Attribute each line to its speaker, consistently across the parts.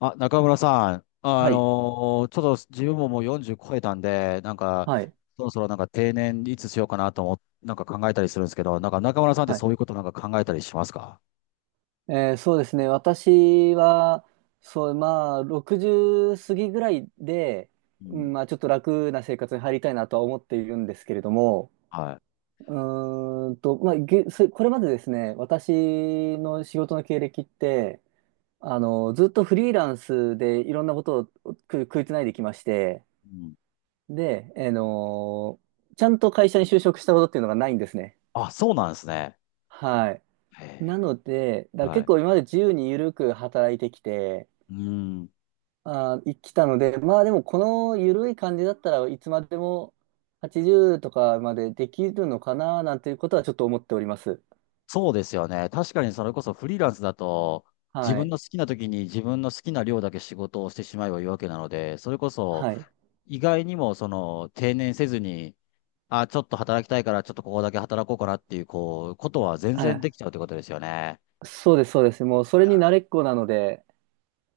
Speaker 1: あ、中村さん、
Speaker 2: はい。
Speaker 1: ちょっと自分ももう40超えたんで、なんか、
Speaker 2: はい。
Speaker 1: そろそろなんか定年いつしようかなと思っなんか考えたりするんですけど、なんか中村さんって
Speaker 2: はい。
Speaker 1: そういうことなんか考えたりしますか？
Speaker 2: そうですね。私は、そう、まあ、60過ぎぐらいで、
Speaker 1: う
Speaker 2: う
Speaker 1: ん。
Speaker 2: んまあ、ちょっと楽な生活に入りたいなとは思っているんですけれども、
Speaker 1: はい。
Speaker 2: うまあ、これまでですね、私の仕事の経歴って、ずっとフリーランスでいろんなことを食いつないできまして、
Speaker 1: うん。
Speaker 2: で、ちゃんと会社に就職したことっていうのがないんですね。
Speaker 1: あ、そうなんですね。
Speaker 2: はい。
Speaker 1: へえ。
Speaker 2: なので、だから
Speaker 1: は
Speaker 2: 結
Speaker 1: い。
Speaker 2: 構今まで自由に緩く働いてきて、
Speaker 1: うん。
Speaker 2: 生きたので、まあでもこの緩い感じだったらいつまでも80とかまでできるのかななんていうことはちょっと思っております。
Speaker 1: そうですよね。確かにそれこそフリーランスだと、自
Speaker 2: は
Speaker 1: 分
Speaker 2: い。
Speaker 1: の好きな時に自分の好きな量だけ仕事をしてしまえばいいわけなので、それこそ、
Speaker 2: はい。
Speaker 1: 意外にもその定年せずに、あ、ちょっと働きたいから、ちょっとここだけ働こうかなっていう、こう、ことは全
Speaker 2: は
Speaker 1: 然
Speaker 2: い。
Speaker 1: できちゃうってことですよね。
Speaker 2: そうです、そうです。もうそれに慣れっこなので、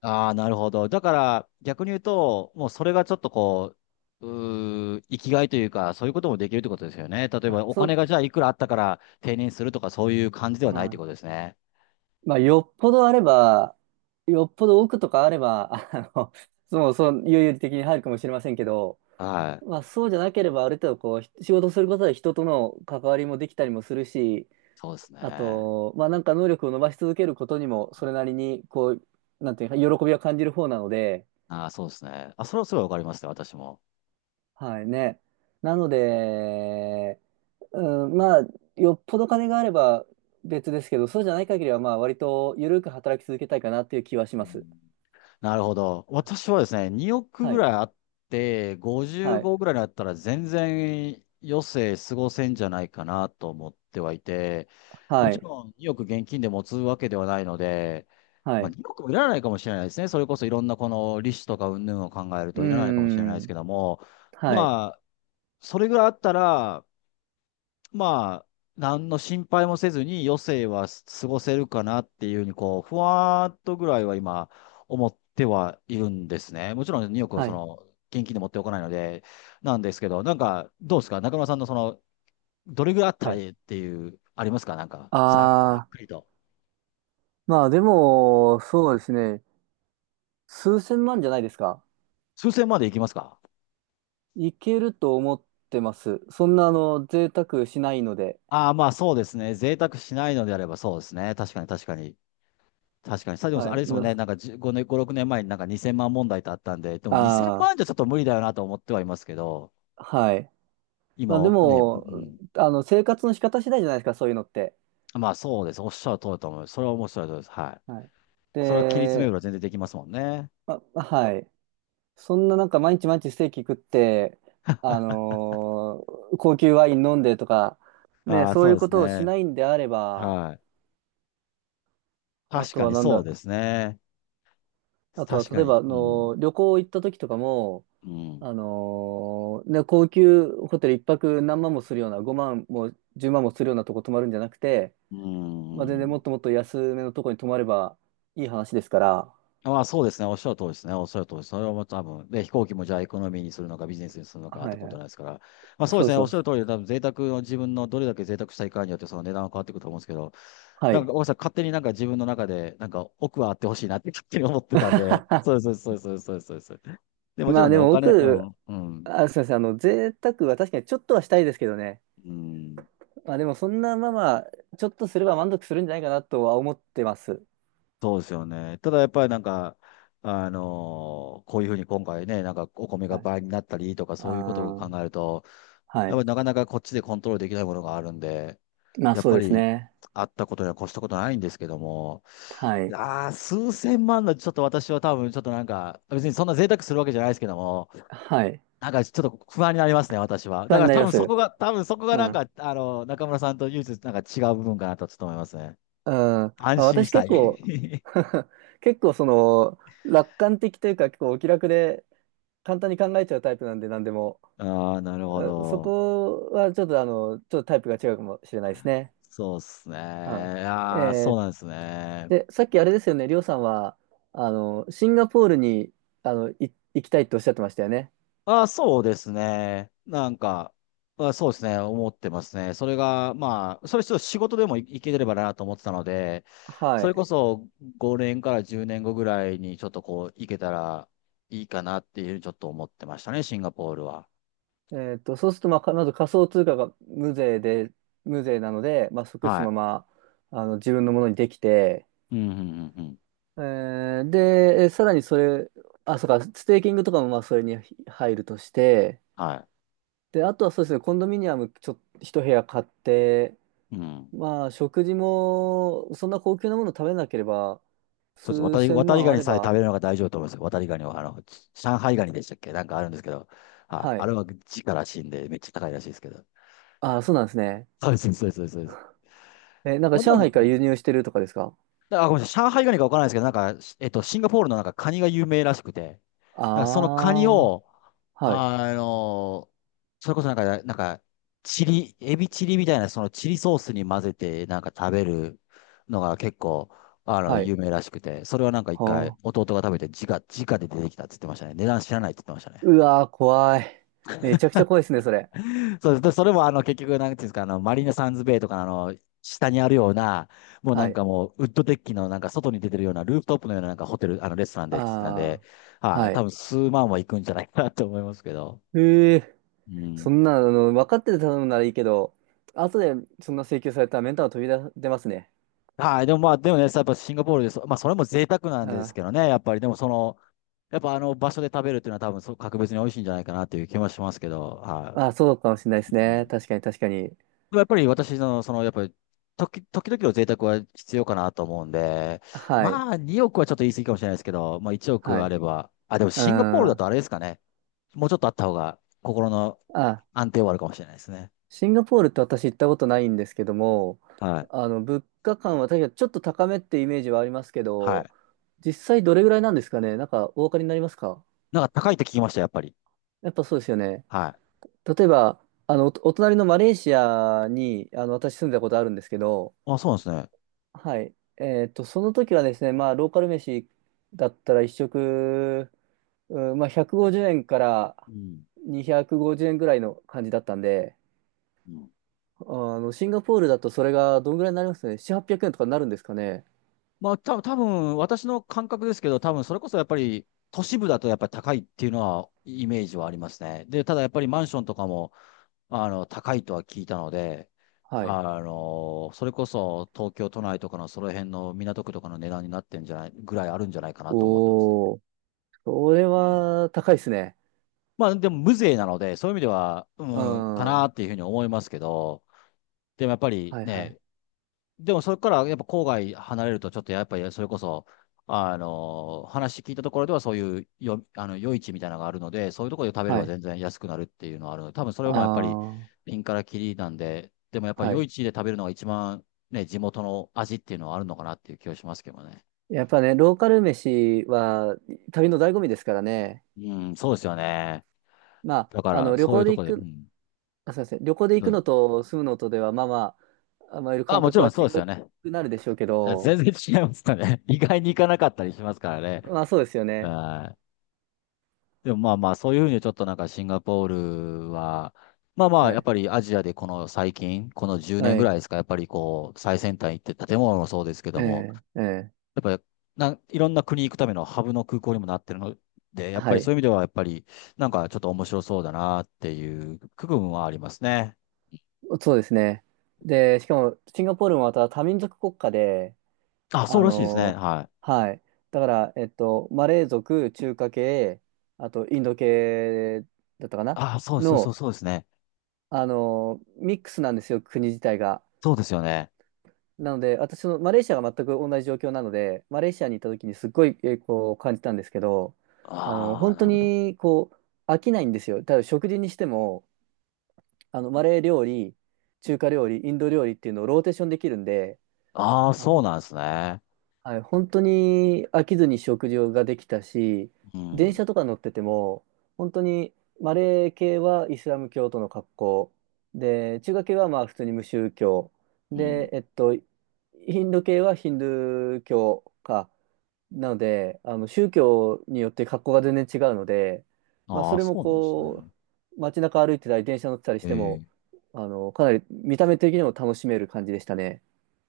Speaker 1: ああ、なるほど。だから、逆に言うと、もうそれがちょっとこう、生きがいというか、そういうこともできるってことですよね。例えば、
Speaker 2: あ、
Speaker 1: お
Speaker 2: そう、
Speaker 1: 金がじゃあいくらあったから定年するとか、そういう感じで
Speaker 2: う
Speaker 1: はないって
Speaker 2: ん。
Speaker 1: ことですね。
Speaker 2: まあよっぽどあれば、よっぽど奥とかあれば、もうそう、有々的に入るかもしれませんけど、
Speaker 1: は
Speaker 2: ま
Speaker 1: い。
Speaker 2: あそうじゃなければある程度こう仕事することで人との関わりもできたりもするし、
Speaker 1: そうです
Speaker 2: あ
Speaker 1: ね。
Speaker 2: と、まあなんか能力を伸ばし続けることにもそれなりにこう、なんていうか、喜びは感じる方なので、
Speaker 1: ああ、そうですね。あ、それはすごいわかりますね、私も。
Speaker 2: はいね。なので、うん、まあよっぽど金があれば別ですけど、そうじゃない限りはまあ割と緩く働き続けたいかなっていう気はし
Speaker 1: う
Speaker 2: ます。
Speaker 1: んなるほど。私はですね、2億
Speaker 2: は
Speaker 1: ぐ
Speaker 2: い。
Speaker 1: らいあって、
Speaker 2: はい。
Speaker 1: 55ぐらいになったら全然余生過ごせんじゃないかなと思ってはいて、も
Speaker 2: は
Speaker 1: ち
Speaker 2: い。
Speaker 1: ろん2億現金で持つわけではないので、
Speaker 2: は
Speaker 1: まあ、
Speaker 2: い。
Speaker 1: 2億いらないかもしれないですね。それこそいろんなこの利子とか云々を考える
Speaker 2: うー
Speaker 1: といらないかもしれないですけ
Speaker 2: ん。
Speaker 1: ども、
Speaker 2: はい。
Speaker 1: まあ、それぐらいあったら、まあ、何の心配もせずに余生は過ごせるかなっていうふうに、こう、ふわーっとぐらいは今、思ってはいるんですね。もちろん2億を
Speaker 2: は
Speaker 1: そ
Speaker 2: い。
Speaker 1: の、現金で持っておかないので、なんですけど、なんか、どうですか中村さんのその、どれぐらいあった
Speaker 2: は
Speaker 1: らい
Speaker 2: い。
Speaker 1: いっていう、ありますかなんか、ざざっ
Speaker 2: ああ、
Speaker 1: くりと。
Speaker 2: まあでも、そうですね。数千万じゃないですか。
Speaker 1: 数千までいきますか？
Speaker 2: いけると思ってます。そんな、贅沢しないので。
Speaker 1: ああー、まあそうですね。贅沢しないのであればそうですね。確かに確かに。確かに、サジモさん、あ
Speaker 2: は
Speaker 1: れですもんね、な
Speaker 2: い。
Speaker 1: んか5年、5、6年前になんか2000万問題ってあったんで、でも2000
Speaker 2: あ
Speaker 1: 万じゃちょっと無理だよなと思ってはいますけど、
Speaker 2: あはい。まあ、で
Speaker 1: 今ね、う
Speaker 2: も、生活の仕方次第じゃないですか、そういうのって。
Speaker 1: ん、まあそうです。おっしゃる通りだと思います。それは面白いです。はい。
Speaker 2: はい。
Speaker 1: それは切り詰めれ
Speaker 2: で、
Speaker 1: ば全然できますもんね。
Speaker 2: あ、はい。そんななんか毎日毎日ステーキ食って、あの高級ワイン飲んでとか、ね、
Speaker 1: ああ、
Speaker 2: そう
Speaker 1: そ
Speaker 2: い
Speaker 1: う
Speaker 2: う
Speaker 1: で
Speaker 2: こ
Speaker 1: す
Speaker 2: とをし
Speaker 1: ね。
Speaker 2: ないんであれば、
Speaker 1: はい。
Speaker 2: あ
Speaker 1: 確
Speaker 2: と
Speaker 1: か
Speaker 2: は
Speaker 1: に
Speaker 2: なん
Speaker 1: そう
Speaker 2: だ、
Speaker 1: ですね。
Speaker 2: あとは
Speaker 1: 確か
Speaker 2: 例えば、
Speaker 1: に。うん。
Speaker 2: 旅行行った時とかも、
Speaker 1: うん。
Speaker 2: ね、高級ホテル一泊何万もするような、5万も10万もするようなとこ泊まるんじゃなくて、
Speaker 1: う
Speaker 2: まあ、全然も
Speaker 1: ん。
Speaker 2: っともっと安めのとこに泊まればいい話ですから、
Speaker 1: まあそうですね。おっしゃる通りですね。おっしゃる通りです。それはもう多分、で、飛行機もじゃあエコノミーにするのかビジネスにするのかっ
Speaker 2: は
Speaker 1: て
Speaker 2: い
Speaker 1: こ
Speaker 2: は
Speaker 1: と
Speaker 2: い。
Speaker 1: なんですから。まあそうで
Speaker 2: そう
Speaker 1: す
Speaker 2: です
Speaker 1: ね。
Speaker 2: そ
Speaker 1: おっ
Speaker 2: う
Speaker 1: しゃ
Speaker 2: で
Speaker 1: る
Speaker 2: す。
Speaker 1: 通りで、多分贅沢の自分のどれだけ贅沢したいかによってその値段は変わってくると思うんですけど、
Speaker 2: は
Speaker 1: なん
Speaker 2: い。
Speaker 1: か、大川さん、勝手になんか自分の中で、なんか奥はあってほしいなって勝手に思ってたんで、そうです、そうです、そうです、そうです。そうです。で、もち
Speaker 2: ま
Speaker 1: ろ
Speaker 2: あ
Speaker 1: んね、
Speaker 2: で
Speaker 1: お
Speaker 2: も
Speaker 1: 金、う
Speaker 2: 僕、
Speaker 1: ん、うん、
Speaker 2: あ、すみません、贅沢は確かにちょっとはしたいですけどね。
Speaker 1: うん、
Speaker 2: まあでもそんなまあまあ、ちょっとすれば満足するんじゃないかなとは思ってます。
Speaker 1: そうですよね。ただやっぱりなんか、こういうふうに今回ね、なんかお米が
Speaker 2: はい。
Speaker 1: 倍になったりとか
Speaker 2: あ
Speaker 1: そういうことを
Speaker 2: あ、
Speaker 1: 考えると、
Speaker 2: は
Speaker 1: やっぱ
Speaker 2: い。
Speaker 1: りなかなかこっちでコントロールできないものがあるんで、
Speaker 2: まあ
Speaker 1: やっ
Speaker 2: そう
Speaker 1: ぱ
Speaker 2: です
Speaker 1: り
Speaker 2: ね。
Speaker 1: あったことには越したことないんですけども、
Speaker 2: はい。
Speaker 1: ああ、数千万のちょっと私は多分ちょっとなんか、別にそんな贅沢するわけじゃないですけども、
Speaker 2: はい。
Speaker 1: なんかちょっと不安になりますね、私は。
Speaker 2: 不
Speaker 1: だ
Speaker 2: 安
Speaker 1: か
Speaker 2: に
Speaker 1: ら
Speaker 2: なり
Speaker 1: 多
Speaker 2: ま
Speaker 1: 分そ
Speaker 2: す。
Speaker 1: こが、多分そこが
Speaker 2: う
Speaker 1: なん
Speaker 2: ん。
Speaker 1: か、あの、中村さんと唯一なんか違う部分かなとちょっと思いますね。
Speaker 2: うんあ、
Speaker 1: 安心し
Speaker 2: 私
Speaker 1: た
Speaker 2: 結構
Speaker 1: い。
Speaker 2: 結構その楽観的というか結構お気楽で簡単に考えちゃうタイプなんで何でも。
Speaker 1: ああ、なるほ
Speaker 2: あそ
Speaker 1: ど。
Speaker 2: こはちょっとちょっとタイプが違うかもしれないですね。
Speaker 1: そうですね。
Speaker 2: はい、
Speaker 1: ああ、そうなんですね。
Speaker 2: でさっきあれですよね、りょうさんはシンガポールにあのい行きたいっておっしゃってましたよね。
Speaker 1: あ、そうですね。なんか、あ、そうですね。思ってますね。それが、まあ、それちょっと仕事でもいければなと思ってたので、
Speaker 2: は
Speaker 1: それこ
Speaker 2: い。
Speaker 1: そ5年から10年後ぐらいにちょっとこう、行けたらいいかなっていうふうにちょっと思ってましたね、シンガポールは。
Speaker 2: そうすると、まあ、まず仮想通貨が無税で、無税なので、まあ、即そ
Speaker 1: は
Speaker 2: の
Speaker 1: い。
Speaker 2: まま自分のものにできて、
Speaker 1: うん、うん、うん、うん。
Speaker 2: ーで、さらにそれ、あ、そうか、ステーキングとかもまあそれに入るとして、
Speaker 1: は
Speaker 2: で、あとはそうですね、コンドミニアム一部屋買って、
Speaker 1: い。うん。
Speaker 2: まあ食事もそんな高級なもの食べなければ、
Speaker 1: そうです。
Speaker 2: 数
Speaker 1: 渡り、
Speaker 2: 千
Speaker 1: 渡り
Speaker 2: 万
Speaker 1: ガ
Speaker 2: あ
Speaker 1: ニ
Speaker 2: れ
Speaker 1: さえ食べ
Speaker 2: ば、
Speaker 1: るのが大丈夫だと思いますよ。渡りガニは、あの、上海ガニでしたっけなんかあるんですけど、はい。
Speaker 2: は
Speaker 1: あ
Speaker 2: い。
Speaker 1: れは地から死んでめっちゃ高いらしいですけど。
Speaker 2: あ、そうなんですね。
Speaker 1: そうです、そうです、そうです。そうです
Speaker 2: え、なんか
Speaker 1: まあで
Speaker 2: 上
Speaker 1: も、
Speaker 2: 海から輸入してるとかですか？
Speaker 1: あ、ごめんなさい。上海ガニかわからないですけど、なんか、シンガポールのなんかカニが有名らしくて、なんかその
Speaker 2: あ
Speaker 1: カニ
Speaker 2: あ
Speaker 1: を、
Speaker 2: ー、はい、
Speaker 1: あの、それこそなんか、なんか、エビチリみたいな、そのチリソースに混ぜてなんか食べるのが結構、あの、
Speaker 2: は
Speaker 1: 有
Speaker 2: い。
Speaker 1: 名らしくて、それはなんか一回
Speaker 2: はあ、
Speaker 1: 弟が食べて、直で出てきたって言ってましたね。値段知らないって言ってましたね。
Speaker 2: うわー、怖い。めちゃくちゃ怖いですね、それ。
Speaker 1: そうです。でそれもあの結局、なんていうんですか、あの、マリーナサンズベイとかのあの、下にあるような、もうな
Speaker 2: は
Speaker 1: ん
Speaker 2: い。
Speaker 1: かもう、ウッドデッキのなんか外に出てるような、ルーフトップのようななんかホテル、あの、レストランでって言ってたん
Speaker 2: あ
Speaker 1: で、
Speaker 2: あ、
Speaker 1: はい、
Speaker 2: は
Speaker 1: 多
Speaker 2: い。
Speaker 1: 分数万は行くんじゃないかなと思いますけど。
Speaker 2: ええ
Speaker 1: う
Speaker 2: そ
Speaker 1: ん。
Speaker 2: んな、分かってて頼むならいいけど、後でそんな請求されたらメンタル飛び出、出ますね。
Speaker 1: はい、でもまあ、でもね、やっぱシンガポールでまあ、それも贅沢な
Speaker 2: う
Speaker 1: んです
Speaker 2: ん。
Speaker 1: けどね、やっぱり、でもその、やっぱあの場所で食べるっていうのは多分そう、格別に美味しいんじゃないかなっていう気もしますけど、は
Speaker 2: あ、そうかもしれないで
Speaker 1: い。う
Speaker 2: すね。
Speaker 1: ん
Speaker 2: 確かに確かに。
Speaker 1: やっぱり私の、その、やっぱり、時々の贅沢は必要かなと思うんで、
Speaker 2: はい。
Speaker 1: まあ、2億はちょっと言い過ぎかもしれないですけど、まあ、1
Speaker 2: は
Speaker 1: 億あ
Speaker 2: い。
Speaker 1: れば、あ、でも
Speaker 2: う
Speaker 1: シンガポールだ
Speaker 2: ん。
Speaker 1: とあれですかね。もうちょっとあった方が、心の
Speaker 2: あ、
Speaker 1: 安定はあるかもしれないですね。
Speaker 2: シンガポールって私行ったことないんですけども、
Speaker 1: はい。
Speaker 2: 物価感は確かにちょっと高めってイメージはありますけ
Speaker 1: は
Speaker 2: ど、
Speaker 1: い。
Speaker 2: 実際どれぐらいなんですかね。なんかお分かりになりますか？
Speaker 1: なんか高いって聞きました、やっぱり。
Speaker 2: やっぱそうですよね。
Speaker 1: はい。
Speaker 2: 例えば、お隣のマレーシアに、私住んだことあるんですけど、
Speaker 1: あ、そうなんですね。
Speaker 2: はい。その時はですね、まあ、ローカル飯だったら一食、うんまあ、150円から
Speaker 1: うん。
Speaker 2: 250円ぐらいの感じだったんで、
Speaker 1: うん
Speaker 2: あシンガポールだとそれがどんぐらいになりますね。7、800円とかになるんですかね？
Speaker 1: まあ、多分私の感覚ですけど、多分それこそやっぱり、都市部だとやっぱり高いっていうのは、イメージはありますね。で、ただやっぱりマンションとかも、あの、高いとは聞いたので、
Speaker 2: はい。
Speaker 1: あの、それこそ東京都内とかのその辺の港区とかの値段になってんじゃない、ぐらいあるんじゃないかなと思ってますね。
Speaker 2: おー、それ
Speaker 1: うん
Speaker 2: は高いですね。
Speaker 1: まあでも無税なので、そういう意味では、
Speaker 2: う
Speaker 1: うん、か
Speaker 2: ん。
Speaker 1: な
Speaker 2: は
Speaker 1: っていうふうに思いますけど、でもやっぱり
Speaker 2: いはい。
Speaker 1: ね、でもそれからやっぱ郊外離れるとちょっとやっぱりそれこそ、あの、話聞いたところではそういうよ、あの、夜市みたいなのがあるので、そういうところで食べれ
Speaker 2: は
Speaker 1: ば
Speaker 2: い。
Speaker 1: 全然安くなるっていうのはあるので、多分そ
Speaker 2: あ
Speaker 1: れもやっぱり
Speaker 2: あ、
Speaker 1: ピンからキリなんで、でもやっぱり
Speaker 2: は
Speaker 1: 夜
Speaker 2: い。
Speaker 1: 市で食べるのが一番ね、地元の味っていうのはあるのかなっていう気がしますけどね。
Speaker 2: やっぱね、ローカル飯は旅の醍醐味ですからね。
Speaker 1: うん、そうですよね。
Speaker 2: ま
Speaker 1: だか
Speaker 2: あ、
Speaker 1: ら
Speaker 2: 旅
Speaker 1: そういう
Speaker 2: 行で
Speaker 1: とこ
Speaker 2: 行
Speaker 1: ろで、う
Speaker 2: く
Speaker 1: ん。
Speaker 2: あ、すみません。旅行で行
Speaker 1: ど
Speaker 2: く
Speaker 1: うぞ
Speaker 2: のと住むのとでは、まあまあ、いる
Speaker 1: あ、
Speaker 2: 感
Speaker 1: もち
Speaker 2: 覚
Speaker 1: ろ
Speaker 2: は
Speaker 1: んそ
Speaker 2: 違
Speaker 1: うですよ
Speaker 2: く
Speaker 1: ね。
Speaker 2: なるでしょうけ
Speaker 1: 全
Speaker 2: ど、
Speaker 1: 然違いますかね。意外に行かなかったりしますからね。
Speaker 2: まあそうですよね。
Speaker 1: はい。でもまあまあ、そういうふうにちょっとなんかシンガポールは、まあまあ、
Speaker 2: は
Speaker 1: やっ
Speaker 2: い。
Speaker 1: ぱりアジアでこの最近、この10年
Speaker 2: は
Speaker 1: ぐら
Speaker 2: い。
Speaker 1: いですか、やっぱりこう、最先端行って建物もそうですけど
Speaker 2: え
Speaker 1: も、
Speaker 2: え、ええ、
Speaker 1: やっぱりいろんな国行くためのハブの空港にもなってるので、やっぱ
Speaker 2: は
Speaker 1: り
Speaker 2: い。
Speaker 1: そういう意味ではやっぱりなんかちょっと面白そうだなっていう区分はありますね。
Speaker 2: そうですね。で、しかも、シンガポールもまた多民族国家で、
Speaker 1: あ、そう
Speaker 2: あ
Speaker 1: らしいですね。
Speaker 2: の
Speaker 1: はい。
Speaker 2: はい。だから、マレー族、中華系、あと、インド系だったかな
Speaker 1: あ、そうそうそう
Speaker 2: の、
Speaker 1: そうですね。
Speaker 2: ミックスなんですよ、国自体が。
Speaker 1: そうですよね。
Speaker 2: なので、私のマレーシアが全く同じ状況なので、マレーシアに行った時にすっごい、こう感じたんですけど、
Speaker 1: ああ、
Speaker 2: 本
Speaker 1: な
Speaker 2: 当
Speaker 1: るほど。
Speaker 2: にこう飽きないんですよ。ただ食事にしても、マレー料理、中華料理、インド料理っていうのをローテーションできるんで、
Speaker 1: ああ、
Speaker 2: あ
Speaker 1: そうなんですね。
Speaker 2: はい、本当に飽きずに食事ができたし、
Speaker 1: う
Speaker 2: 電
Speaker 1: ん。
Speaker 2: 車とか乗ってても、本当にマレー系はイスラム教徒の格好、で、中華系はまあ普通に無宗教、
Speaker 1: うん。
Speaker 2: で、インド系はヒンドゥー教か、なので、宗教によって格好が全然違うので、まあ、そ
Speaker 1: ああ、
Speaker 2: れも
Speaker 1: そうなんです
Speaker 2: こ
Speaker 1: ね。
Speaker 2: う、街中歩いてたり、電車乗ってたりしても、
Speaker 1: ええ。
Speaker 2: かなり見た目的にも楽しめる感じでしたね。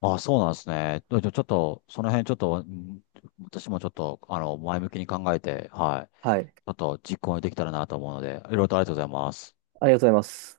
Speaker 1: あ、そうなんですね。でちょっと、その辺ちょっと、私もちょっと、あの、前向きに考えて、はい。
Speaker 2: はい、
Speaker 1: ちょっと実行できたらなと思うので、いろいろとありがとうございます。
Speaker 2: ありがとうございます。